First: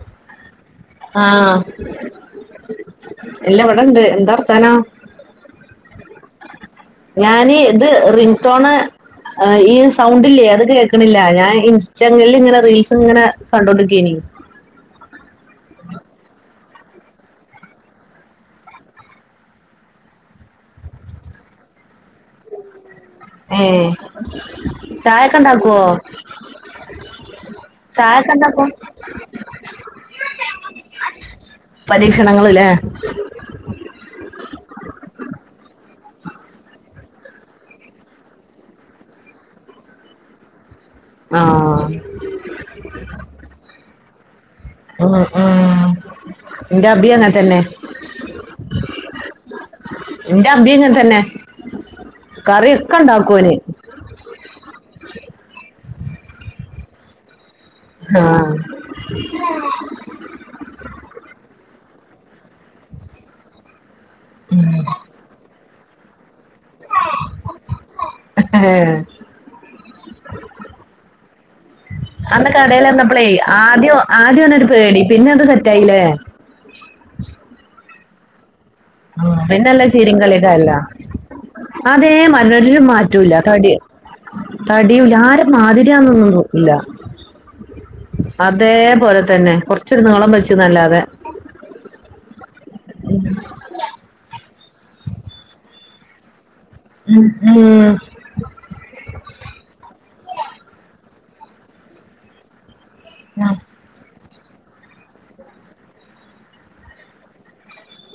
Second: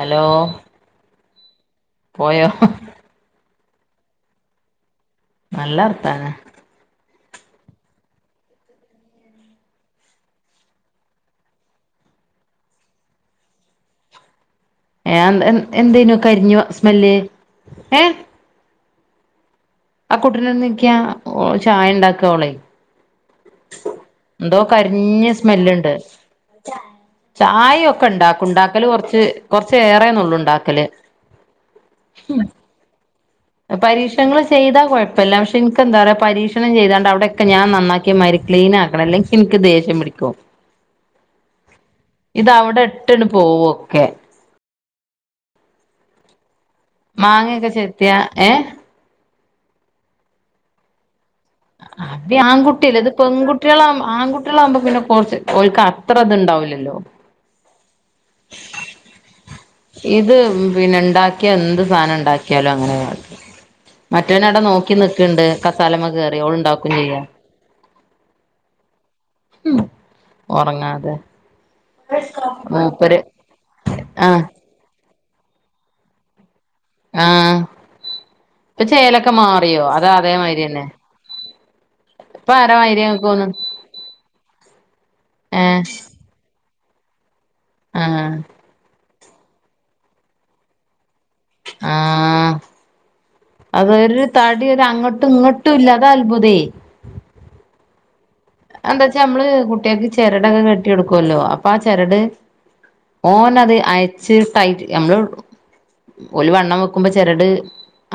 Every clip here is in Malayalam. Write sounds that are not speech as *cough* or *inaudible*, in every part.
ഹലോ ആഹ് പോയോ എല്ല ഇവിടെണ്ട് എന്താ വർത്താനം നല്ല വർത്താനം ഞാന് ഇത് റിംഗ്ടോണ് ഈ സൗണ്ടില്ലേ അത് കേൾക്കണില്ല ഞാൻ ഇൻസ്റ്റാഗ്രാമിൽ ഇങ്ങനെ റീൽസ് ഇങ്ങനെ കണ്ടോണ്ടിക്കാനി ഏഹ് എന്തേനു കരിഞ്ഞു സ്മെല്ല് ഏഹ് ആ കുട്ട്രിനോന്ന് നിക്ക്യാ ഓ ള് ചായണ്ടാക്കോളെയ്. ഏഹ് എന്തോകരിഞ്ഞ ചായൊക്കെ ഇണ്ടാക്കുവോ സ്മെല്ല്ണ്ട്. ചായ ചായൊക്കെ ഒക്കെണ്ടാക്കും ഇണ്ടാക്കോ ണ്ടാക്കല് കൊർച്ച് കൊർച്ചേറെനൊള്ളുണ്ടാക്കല് പരീക്ഷണങ്ങള്ല്ലേ പരീക്ഷണങ്ങള് ചെയ്താ കൊഴപ്പില്ല പക്ഷെ ഇന്ക്കെന്താറിയോ പരീക്ഷണം ചെയ്താണ്ട് അവിടെക്കെ ഞാൻ നന്നാക്കിമാരി ക്ലീൻ ആക്കണം അല്ലെങ്കി എനിക്ക് ദേഷ്യം പിടിക്കു ആഹ് ഇത് അവിടെ ഇട്ടണ്ട് പോവും ഒക്കെ ആഹ് ആഹ് മാങ്ങേക്കെ ചെത്തിയാ ഏഹ് ഇന്റ അബി അങ്ങൻ തന്നെ അ കറിയൊക്കെ ആൺകുട്ടില്ല ഇത് ഇണ്ടാക്കോന് പെൺകുട്ടികളാുമ ആൺകുട്ടികളാവകുമ്പോ പിന്നെ കൊറച്ച് ഒക്ക് അത്ര ഇത്ണ്ടാവില്ലല്ലോ. ഇത് പിന്നെ ഉണ്ടാക്കിയ എന്ത് സാധന. ഉണ്ടാക്കിയാലും അങ്ങനെ മറ്റവന അവിട നോക്കി നക്കണ്ട് സ്ഥലമൊക്കെ കേയറി അവഓള്ണ്ടാക്കും ചെയ്യാം ഹഹ ഉറങ്ങാതെ അന്റെ കടൽ മൂപ്പര് വന്നപ്പളേ ആദ്യം ആഹ് ആദ്യംന്ന ഒരു പേടി പിന്നെ എത് സെറ്റ ആായില്ലേ ആഹ പിന്നല്ല ചിരികളടല്ല തന്നെ അതെ ഇപ്പൊ ആരാ മരരുും മാതിരി നിങ്ങക്ക് മാറ്റൂല്ല തോന്നുന്നു തടി തടിയൂല്ല ആരെ ഏഹ് മാതിരിന്നൊന്നും ഇല്ല ആഹ് അതെ പോറ തന്നെ കൊറച്ചൊരു നീളം വെിച്ച നല്ലാതെ ആഹ ഉ വരു താടി ഒരു അങ്ങോട്ടും ഇങ്ങോട്ടും ഇല്ലാതാ അത്ഭുതേ ഉം ഉം എന്താ വച്ചാ നമ്മള് കുട്ടികൾക്ക് ചിരടൊക്കെ കെട്ടിെടുക്കും ക്കല്ലോ അപ്പാ ചരട് ഓന്നത് ആ ചട്ടൈ നമ്മള് ഒരു വണ്ണം വെക്കുമ്പോ ചെരട്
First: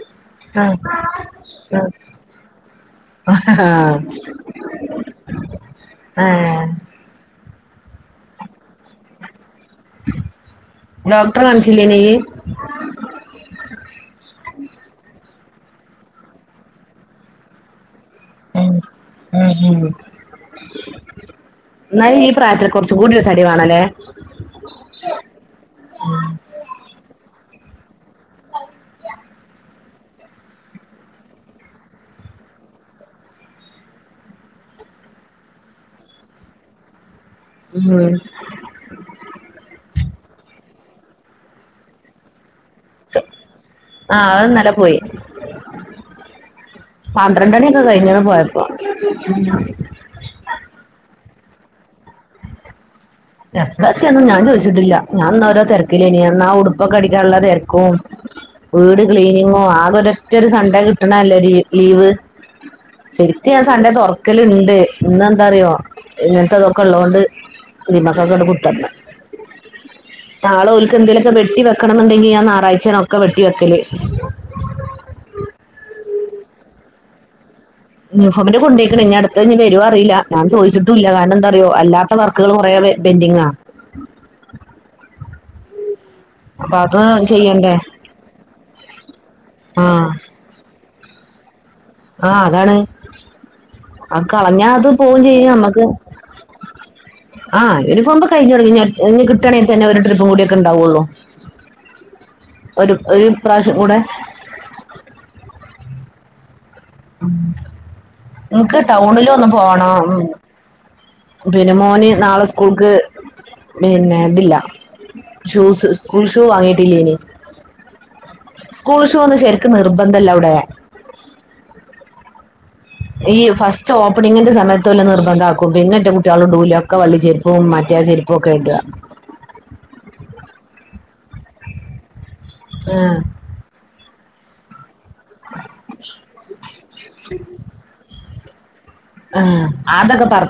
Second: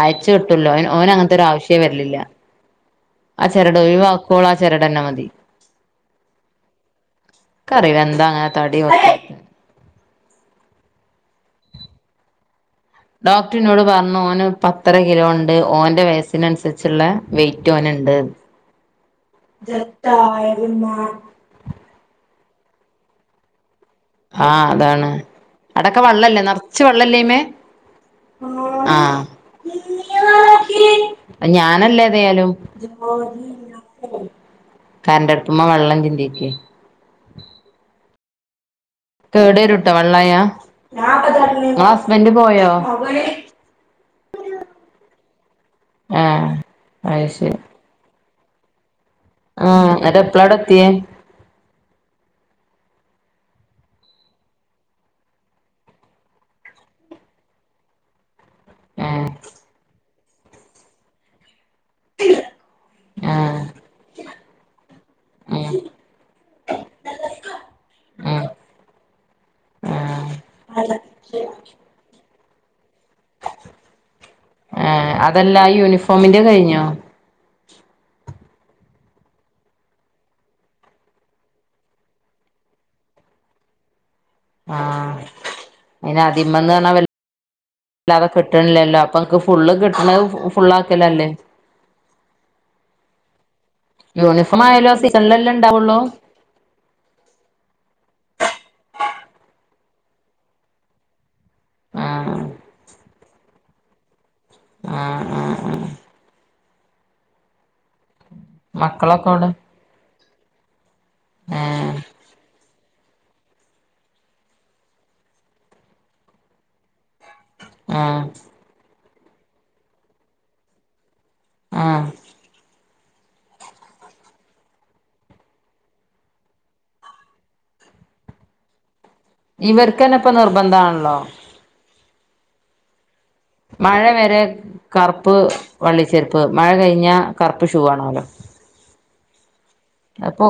അയച്ചു ആ കിട്ടല്ലോന് അവഓനങ്ങനത്തെൊ ഒരു ആവശ്യേ വരിലില്ല ആ ചിരട് ഒഴിവാക്കുവള ആ ചിരട് തന്നെ മതി ആ കറി വന്താ അങ്ങനെ താടി ഡോക്ടർ അനസിലേനി ഡോക്ടറിനോട് പറഞ്ഞു ഓന് പത്തര കിലോ ഉണ്ട് ഓന്റെ വയസിനനുസരിച്ചുള്ള വെയിറ്റ് ഓന ഉണ്ട് ഉം ഉം ഉം ജട്ടായിരുന്നു എന്നാലും ഈ പ്രായത്തിൽ കുറച്ച് കൂടിയ ചടിവാണല്ലേ ആഹ് അതാണ് അടക്കെ വെള്ളല്ലേ നിറച്ച് വെള്ളല്ലേ ഇ്മേ ആഹ ഞാനല്ലേ തായാലും കരന്റെടുത്തമ്മ വെള്ളം ചിന്തിച്ചേ ഉം കേട് വരുൂട്ടോ വെള്ളായ നിങ്ങള ഹസ്ബന്ഡ പോയോ ആഹ അത്ന്നല്ല പോയി ആഹ് അത് പന്ത്രണ്ട് മണിയൊക്കെ കഴിഞ്ഞന്ന് പോയ ആ ആ എന്നറ്റ എപ്പളാട എത്തിയേ എപ്പഴത്തിയൊന്നും ഞാൻ ചോദിച്ചിട്ടില്ല ഞാൻന്ന രോ തിരക്കില്ലേന എന്ന ആ ഉടുപ്പൊക്കെ അടിക്കാനുള്ള തിരക്കും വീട് ആഹ് ക്ലീനിങ്ങ ആകൊരു എനിക്കി ഒരു സൺ‌ഡേ കിട്ടുന്നതല്ലെടെ ലീവ് ശരിക്കും ആഹ് ഞാൻ സണ്ടേ തുൊറക്കല ഇണ്ട് ഇന്ന് എന്താ അറിയോ ഉം ഇങ്ങനത്തെ ഇതൊക്കെ ഉള്ളതത് കൊണ്ട് ഉം അയ്മക്കങ്ങട് പുട്ത്തല്ല ആഹ് നാളെ ഓൽക്ക് എന്തെലൊക്കെ വെട്ടിവെക്കണം ന്ന് ണ്ടാ ങ്കി ഞാൻ ഞായറാഴ്ച്ച ആ അതല്ല യൂണിഫോമിന്റെ കയിഞ്ഞോ ആ യൂണിഫോമിൻ്റെ കൊണ്ടെയ്ക്ക്ണ് ഞ് അട്ത്തെ ഞ് വെരോ അറീല ഞാൻ ചോയിച്ചിട്ടൂല്ല കാരണ ന്താറിയോ അല്ലാത്ത വർക്കുകൾ കുറെ ബെ ബെൻഡിങ്ങാ ആ അയ്ന് അപ്പൊ അതിമ്മന്നർഞ്ഞാ അത് ചെയ്യണ്ടേ വല്ലാതെ കിട്ടണില്ലല്ലോ അപ്പൊ ഇങ്ങക്ക് ഫുള്ള് ആ കിട്ടണെ ഫുള്ളാക്കല്ലേ നല്ലേ ആ അതാണ് ആ യൂണിഫോം കളഞ്ഞ അത് ആയാലും ആ പോവും സീസണിലല്ലേ ചെയ്യും അമ്മക്ക് ഇണ്ടാവുള്ളൂ ആ യൂണിഫോമിൻ്റെ കഴിഞ്ഞൊട്ങ്ങി ഇഞ്ഞ് അട്ത്തെ ഇഞ് കിട്ടാണെ തന്നെ ഒര് ട്രിപ്പും കൂടെക്കെണ്ടാ വൊള്ളൂ ആഹ് ഒരു ഒരു പ്രാവശ്യം കൂടെ ആ ആ ആ ഉം നിക്ക് മക്കളൊക്കെ ടൗണിലൊന്ന് എവിടെ പോണം ഉം ബിനു ഏഹ് മോന് നാളെ സ്കൂൾക്ക് പിന്നെ ഇതില്ല ഷൂസ് സ്കൂൾ ഷൂ വാങ്ങിട്ടില്ലേനി ആ കൂൾ ഷൂ ന്നും ശെരിക്ക് നിർബന്ധല്ലവ്ടെ ആ ഈ ഫസ്റ്റ് ഓപ്പണിങ്ങിന്റെ സമയത്തൊല് നിർബന്ധമാക്കും പിന്നെ റ്റെ കുട്ട്യളി ടൂല ഒക്കെ വള്ളി ചെര്പ്പും മറ്റേ ചെര്‌പ്പൊക്കെ ടാ ഇവർക്കന്നെ ഇപ്പ നിർബന്ധാണല്ലോ ഉം മഴ വരെ കറ്പ്പ് വള്ളി ചെര്പ്പ് മഴ കഴിഞ്ഞാ കറ്പ്പ് ഷൂ വാണോല്ലോ ആ അപ്പൊ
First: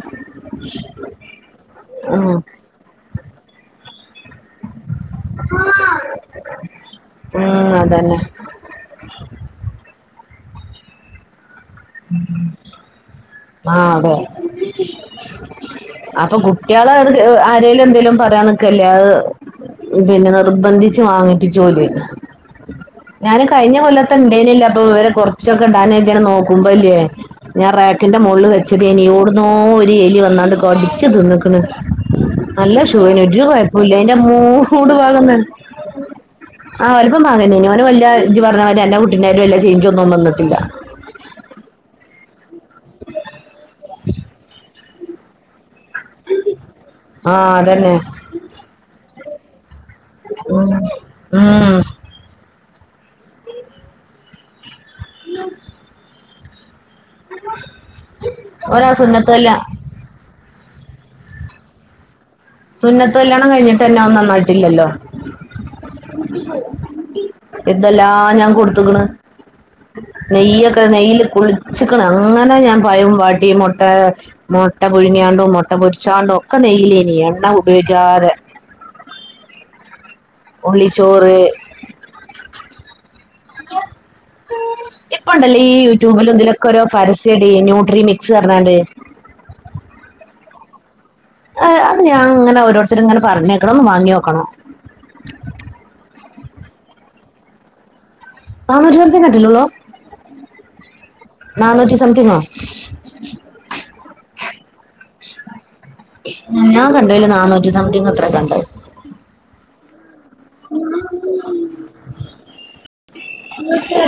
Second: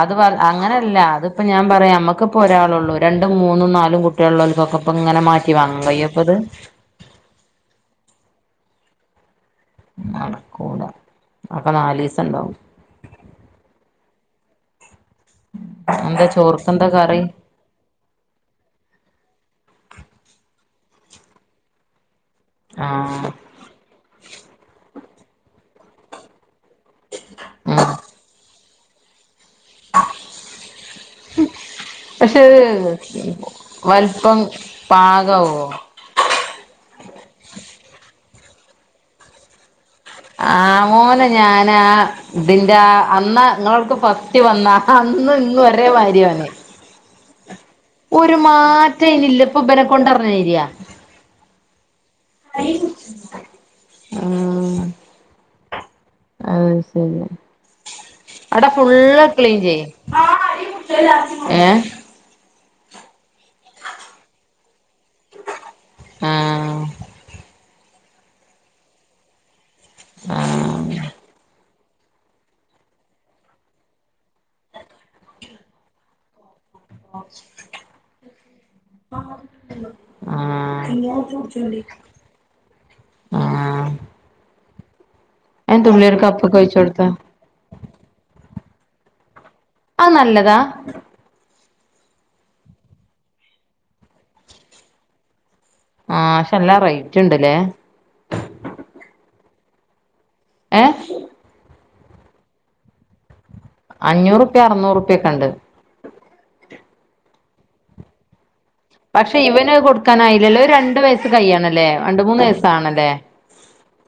അത് വ അങ്ങനല്ല അതിപ്പോ ഞാൻ പറയാ ഉം. നമ്മക്കിപ്പോ ഒരാളൊള്ളൂ രണ്ടും മൂന്നും നാലും കു അതേപോലെ പക്കപ്പങ്ങനെ മാറ്റി വാങ്ങാൻ കയ്യോ പ്പോത് അ നട്ക്കൂല്ല ഉം ആ അതെ ഉ എന്താ അപ്പൊ ചോർക്കെന്താ കുട്ട്യാളെ കറി ആരേലും എന്തേലും പറയാനിക്കല്ലേ അഅ് പിന്നെ നിർബന്ധിച്ച് വാങ്ങിപിച്ചോല് ആഹ് ഞാന് കഴിഞ്ഞ കൊല്ലത്ത ണ്ടേനിയല്ലോ അപ്പൊ *unintelligible* കൊർച്ചൊക്കെ ഇടാന *unintelligible* ണ് നോ മ്പല്ല്യേ ഞാൻ ഉം റാക്കിന്റെ മൊളില് വെ ച്ചതിനിയോട് നോ ഒരു എലി വന്നാണ്ട് കടിച്ച് തിന്നിക്കണ് പക്ഷെ നല്ല ഷൂന ഒരു കുഴപ്പില്ല അന്റെ വലുപ്പം മൂട് ഭാഗം പാകാവോ ആ വല്പ്പം ഭാഗന്ന ഓന് വല്ല ഞ്ച് പറഞ്ഞവര് എന്റെ കുട്ടീന്റെട്ടും വല്ല ചെയ ആ മോനെ ഞാൻ പിന്ന ആ അതിൻ്റെ അന്ന് നിങ്ങൾക്ക് ഫസ്റ്റ് വന്ന അന്ന് ഇന്നും ഒരേ രേ ഭാര്യയാണ് ആഹ് അതന്നെ ഒരു മാറ്റം ഇല്ലില്ല മൂപ്പര് ഉ ആഹ് ആഹ് ആഹ് ശരി അവിടെ ഓനാ ഫുള്ള് സുന്നത്ത് കല്യാ ക്ലീൻ ചെയ്യ ഏഹ് സുന്നത്ത് കല്യാണം കഴിഞ്ഞിട്ടന്നെ ഓൻ നന്നായിട്ടില്ലല്ലോ ആഹ് എന്തെല്ലാം ഞാൻ കൊടുത്ത്ക്ക്ണ് നെയ്യൊക്കെ ആഹ് നെയ്ൽ കുളി ചിക്കണ് അങ്ങനെ ഞാൻ പയവും വാട്ടി മുട്ട മുട്ട പുഴുങ്ങിയാണ്ടും മുട്ട പൊരിച്ചാണ്ടും ക്കെ നെയലേനി ഞാന് ഉള്ളിച്ചോറ് ആഹ് ഇപ്പൊണ്ടല്ലേ ഈ അയിന് തുള്ളി ഒരു യൂട്യൂബില് കപ്പ്ക്ക് ഇതിലൊക്കെ ഒഴിച്ച് ഓരോ കൊടുത്തോ പരസ്യടി ന്യൂട്ര മിക്സ് വാണ്ടേ ആഹ് നല്ലതാ ഏർ അത് ഞാ ഇങ്ങനെ ഓരോരുത്തർ ഇങ്ങനെ പറഞ്ഞേക്കണംന്ന് വാങ്ങ്യൊക്കണം ആഹ് ക്ഷെ ല്ലാം റൈ ഇണ്ട് ലേ നാനൂറ്റി സംപ്ത്തിംഗ്ല്ലെ ഒള്ളു ഏഹ് സംതിങ്ങോ അഞ്ഞൂറ് റുപ്യ അറ്ന്നൂർ റുപ്യൊക്കെ ഇണ്ട് ഞാൻ കണ്ടെയിൽ നാനൂറ്റി സംതിങ്ങ് എത്രെ കണ്ടെയ് പക്ഷെ ഇവന് കൊടു രണ്ട് മൂന്ന് വയസ്സാണല്ലേ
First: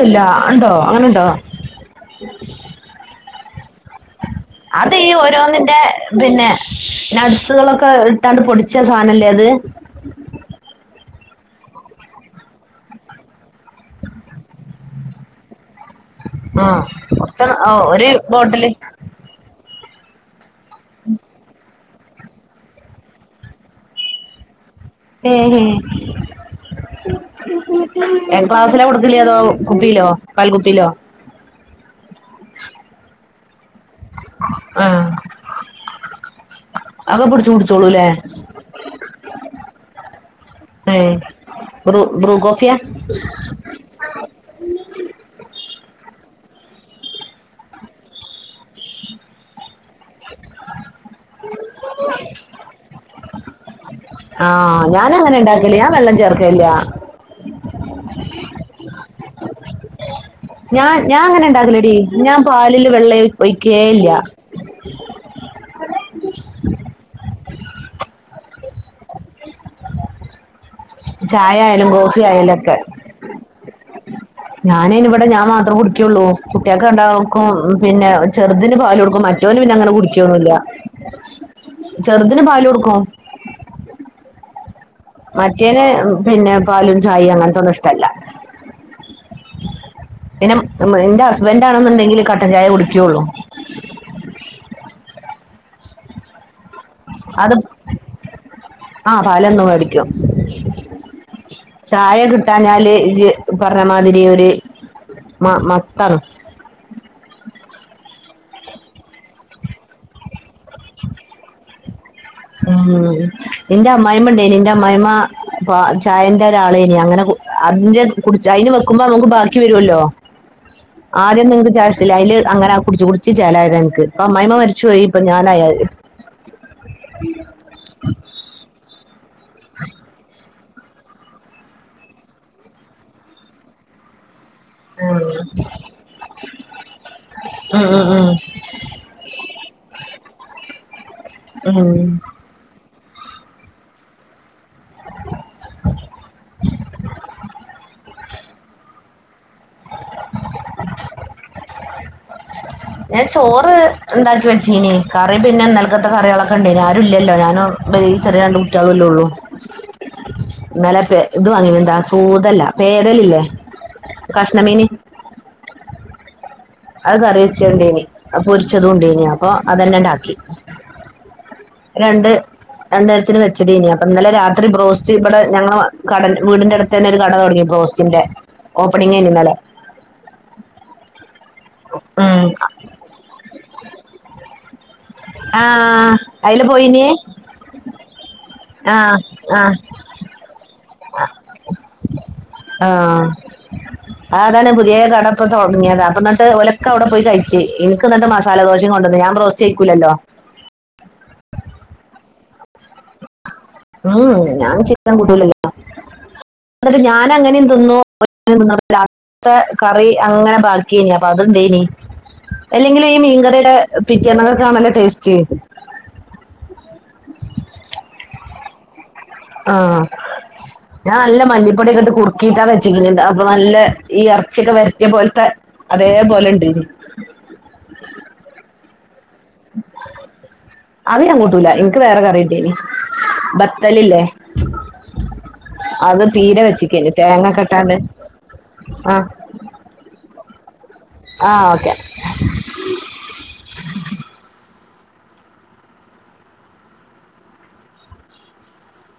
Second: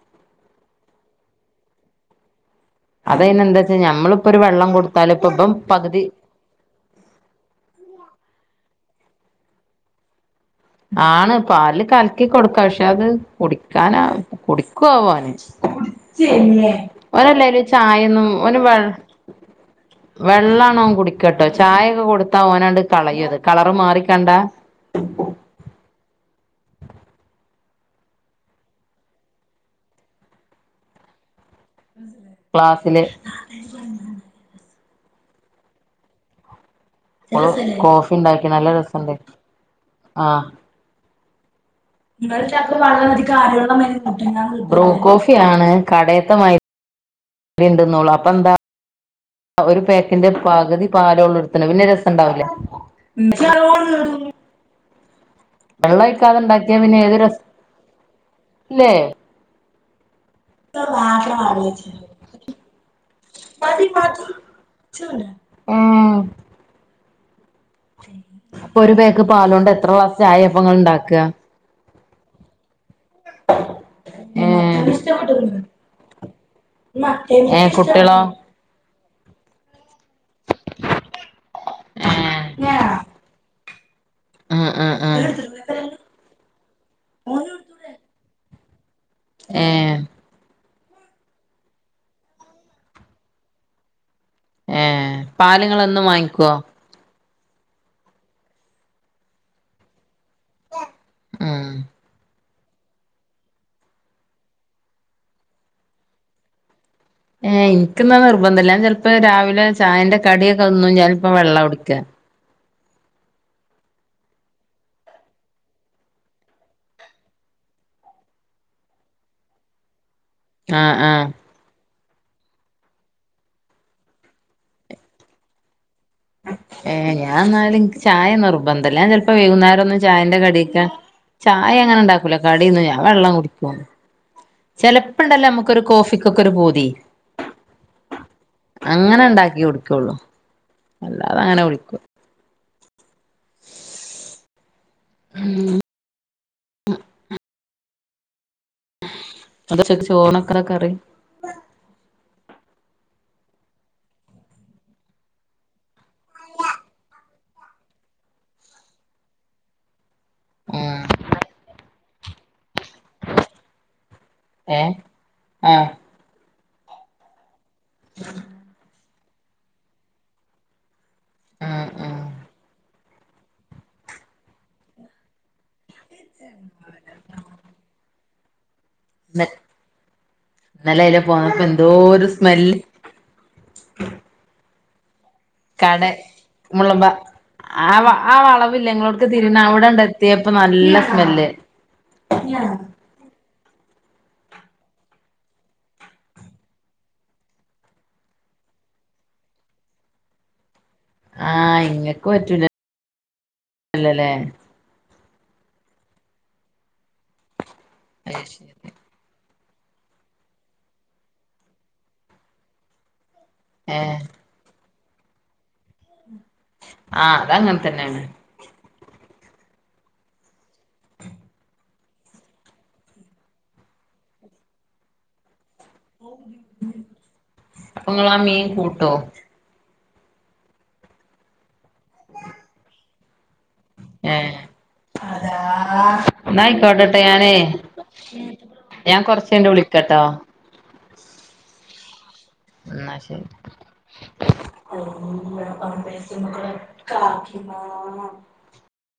ഇല്ല ഉണ്ടോ അങ്ങനെയുണ്ടോ അതയിന് എന്താ വച്ചാ ഞമ്മളിപ്പോ ഒരു വെള്ളം അത് ഈ കൊടുത്താല് ഇപ്പ ഇപ്പം ഓരോന്നിന്റെ പകുതി പിന്നെ നട്സുകളൊക്കെ ഇട്ടാണ്ട് പൊടിച്ച് വിച്ച സാനല്ലേ അത് ആണ് പാലിൽ കലക്കി കൊടുക്ക പക്ഷെ അത് കുടിക്കാന് കുടിക്കുവോന് ആഹ് ഓല് കുറച്ച് ഒരു ചായൊന്നും ഓന് ബോട്ടില് വെള്ളം വെള്ളം കുടിക്കട്ടോ ചായ കൊടുത്താ ഓനാണ്ട് കളയത് കളറ് മാറിക്കണ്ടാ ക്ലാസ്സിലാ കൊടുക്കല് അതോ കുപ്പിയിലോ പാൽ കുപ്പിയിലോ ക്ലാസ്സില് ആഹ് അതൊക്കെ പിടിച്ചു ഓള് കുടിച്ചോളൂല്ലേ കോഫി ഉണ്ടാക്കി നല്ല രസമുണ്ടെനു ആഹ് ഏഹ് ബ്രൂ ബ്രൂ കോഫിയാ ബ്രുകോഫിയാണ് കടയത്തെ മായിരി ഉണ്ട്ന്ന് ഓള് അപ്പ എന്താ ഒരു പാക്കിന്റെ പകുതി പാലോള് എടുത്തണ് പിന്നെ രസമുണ്ടാവില്ലേ ഞാൻ അങ്ങനെ ഉണ്ടാക്കല് ഞാൻ വെള്ളം ചേർക്കലില്ല ല്ലെ ഞാൻ ഞാൻ അങ്ങനെ ഉണ്ടാക്കലെടി ഞാൻ പാലില് വെള്ളം ഒയ്ക്കെ ഇല്ല ഏഹ് ഇപ്പൊ ഒരു പേക്ക് പാലോണ്ട് എത്ര ക്ലാസ്സ് ചായയ അപ്പം ഇങ്ങൾ ഇണ്ടക ചായ ആയാലും ആയാലും ഒക്കെ മറ്റേത് ഞാന് അയിന് ഇവിടെ ഞാൻ ഇഷ്ടപ്പെട്ട്ക്ക്ണ് മാത്രം കുടിക്കുള്ളൂ കുട്ടിയൊക്കെ രണ്ടാൾക്കും മറ്റേത് എനിക്ക് പിന്നെ ഇഷ്ടാണ് ചെറുതിന് പാല് കൊടുക്കും മറ്റവന് പിന്നെ അങ്ങനെ കുടി ക്കുവൊന്നൂല്ല ചെറുതിന് പാല് കൊടുക്കും ആഹ് ആഹ് ആഹ് മറ്റേന് പിന്നെ പാലും ചായ അങ്ങനത്തൊന്നും ഇഷ്ടല്ല ഏ മ്ന്റെ ഹസ്ബൻറ് ആണെന്നുണ്ടെങ്കില് കട്ടൻചായ കുടിക്കൂള്ളു ഏ പാല്ങ്ങളെന്നും വാങ്ങിക്കുവോ അത് ആ പാലെന്നും മേടിക്കും. ഉം ചായ ഇട്ടഞ്ഞാല് ഇജ് പറഞ്ഞമാതിരി ഒരു മ മത്തറ് നിക്കന്നാ നിർബന്തില്ല ഞാ ചേ പ്പം രാവിലെ ചായന്റെ കടിയൊക്കെ ഒന്നു ഞാനിപ്പ വെള്ളം കുടിക്ക ഉ ന്റെ അമ്മായിമ്മ ഉണ്ടേനി ന്റെ അമ്മായിമ്മ ചായന്റെ ഒരാളേനി അങ്ങനെ അതിന്റെ കു അതിന് വെക്കുമ്പോ നമുക്ക് ബാക്കി വരുവല്ലോ ആഹ് ആഹ് ആദ്യം നിങ്ങക്ക് ച ചില അല് അങ്ങനെ കുടിച്ച് കുടിച്ച് ചേലായതനിക്ക് ഇപ്പ അമ്മായിമ്മ മരിച്ചു പോയി പ്പാ ഞാനായി അ എ ഏ യാനല്എന്ക്ക് ചായ നിർ ബന്തല്ല പ്പൊ വൈകുനേരം ഒന്നും ചായെന്റെ കടില്ല. ചായ അങ്ങനെ ഉണ്ടാക്കൂല്ല കടിയൊന്നും ഞാൻ വെള്ളം *unintelligible* ഉം ചെലപ്പ്ണ്ടല്ലോ നമ്ക്കൊരു കോഫിക്കൊക്കെ ഒരു പൂതി ഉം ഉം അങ്ങനെ ഉണ്ടാക്കി കുടിക്കുള്ളു. അല്ലാതെ അങ്ങനെ ഉം വിളിക്കു *unintelligible* ഞാൻ ചോറ് ഉണ്ടാക്കി വെച്ച്നി കറി പിന്നെ ഇന്നല്കത്ത കറികളൊക്കെ ഉണ്ടെനി ആരു ഇല്ലല്ലോ ഞാനും ഈ ചെറിയ രണ്ട് കുട്ടികലുല്ലേഉള്ളു ഉം പൂതല്ല പേരെലല്ലേ കഷ്ണമീനി ആ അതുകറി *unintelligible* അപ്പൊ *unintelligible* ഓ അതന്നെ അണ്ടാക്കി ആഹ് ആഹ് രണ്ട് രണ്ടു നേരത്തിന് വെച്ചടീന അപ്പൊ ഇന്നലെ രാത്രി ബ്രോസ്റ്റ് ഇവിടെ ഞങ്ങ കടണ്ട് വീടിന്റെ അടുത്തന്നെ ഒരു കട തുടങ്ങി ബ്രോസ്റ്റ്ന്റെ ഓപ്പണിങ്ങണ് ഇന്നലെ പോപ്പൊ എന്തോരു ഉം സ്മെല് *unintelligible* ആ കട അയില് മുളമ്പ പോയിനി ആ ആ വള ആ വില്ലങ്ങളോക്ക് തിരുന്ന് ആ അവിടെണ്ട എത്തിയപ്പൊ നല്ല സ്മെല് ആതാണ് പുതിയ കടപ്പ തുടങ്ങിയത അപ്പ എന്നിട്ട് ഒലക്ക അവിടെ പോയി കഴിച്ച് എനിക്ക് എന്നിട്ട് മസാല ദോശം കൊണ്ടന്നന്ന് ഞാൻ റോസ്റ്റ് ചെയയിക്കൂലല്ലോ ആഹ് ഇങ്ങക്ക് പറ്റൂല ഉം ഞാൻ ചി കളിക്കാൻ ഇല്ലല്ലോ എന്നിട്ട് ഞാൻ അങ്ങനെ. തിന്നു അയ് ഒറ്റയ്ക്ക് നിന്ന് ശരി തിന്നു. അങ്ങനത്തെ കറി അങ്ങനെ ബാക്കിയായി അപ്പ ഉണ്ടേയനീ അല്ലെങ്കിലും ഈ മീൻ കറി. *unintelligible* ഏഹ് പിറ്റേന്ന് ഒക്കെ കാണല് ടേസ്റ്റ്. ചേരും ആഹ് അത് അങ്ങനെ തന്നെയാണ്. ഉം ഞാൻ നല്ല മല്ലിപ്പൊടിയൊക്കെ ഇട്ട് കുറുക്കിയിട്ടാ വെച്ചിക്കുന്നതേണ്ട്, അപ്പൊ നല്ല ഈ ഇറച്ചിയൊക്കെ വരറ്റിയ പോലത്തെ. അതേപോലെ ഉണ്ടേനി അപ്പൊ നിങ്ങള് ആ മീൻ കൂട്ടുമോ. അത് ഞാൻ കൂട്ടൂല. നിക്ക് വേറെ കറി കിട്ടിയാനി *unintelligible* ഏഹ് അത് പീര എന്നാ ആയിക്കോട്ടെ വെച്ചിക്കേനി തേങ്ങ ഞാന് ഒക്കെ ഇട്ടാണ്ട് ഞാൻ കൊറച്ചു കഴിഞ്ഞു വിളിക്കട്ടോ. ആഹ് ഓക്കേ ന്നാ ശരി *inaudible*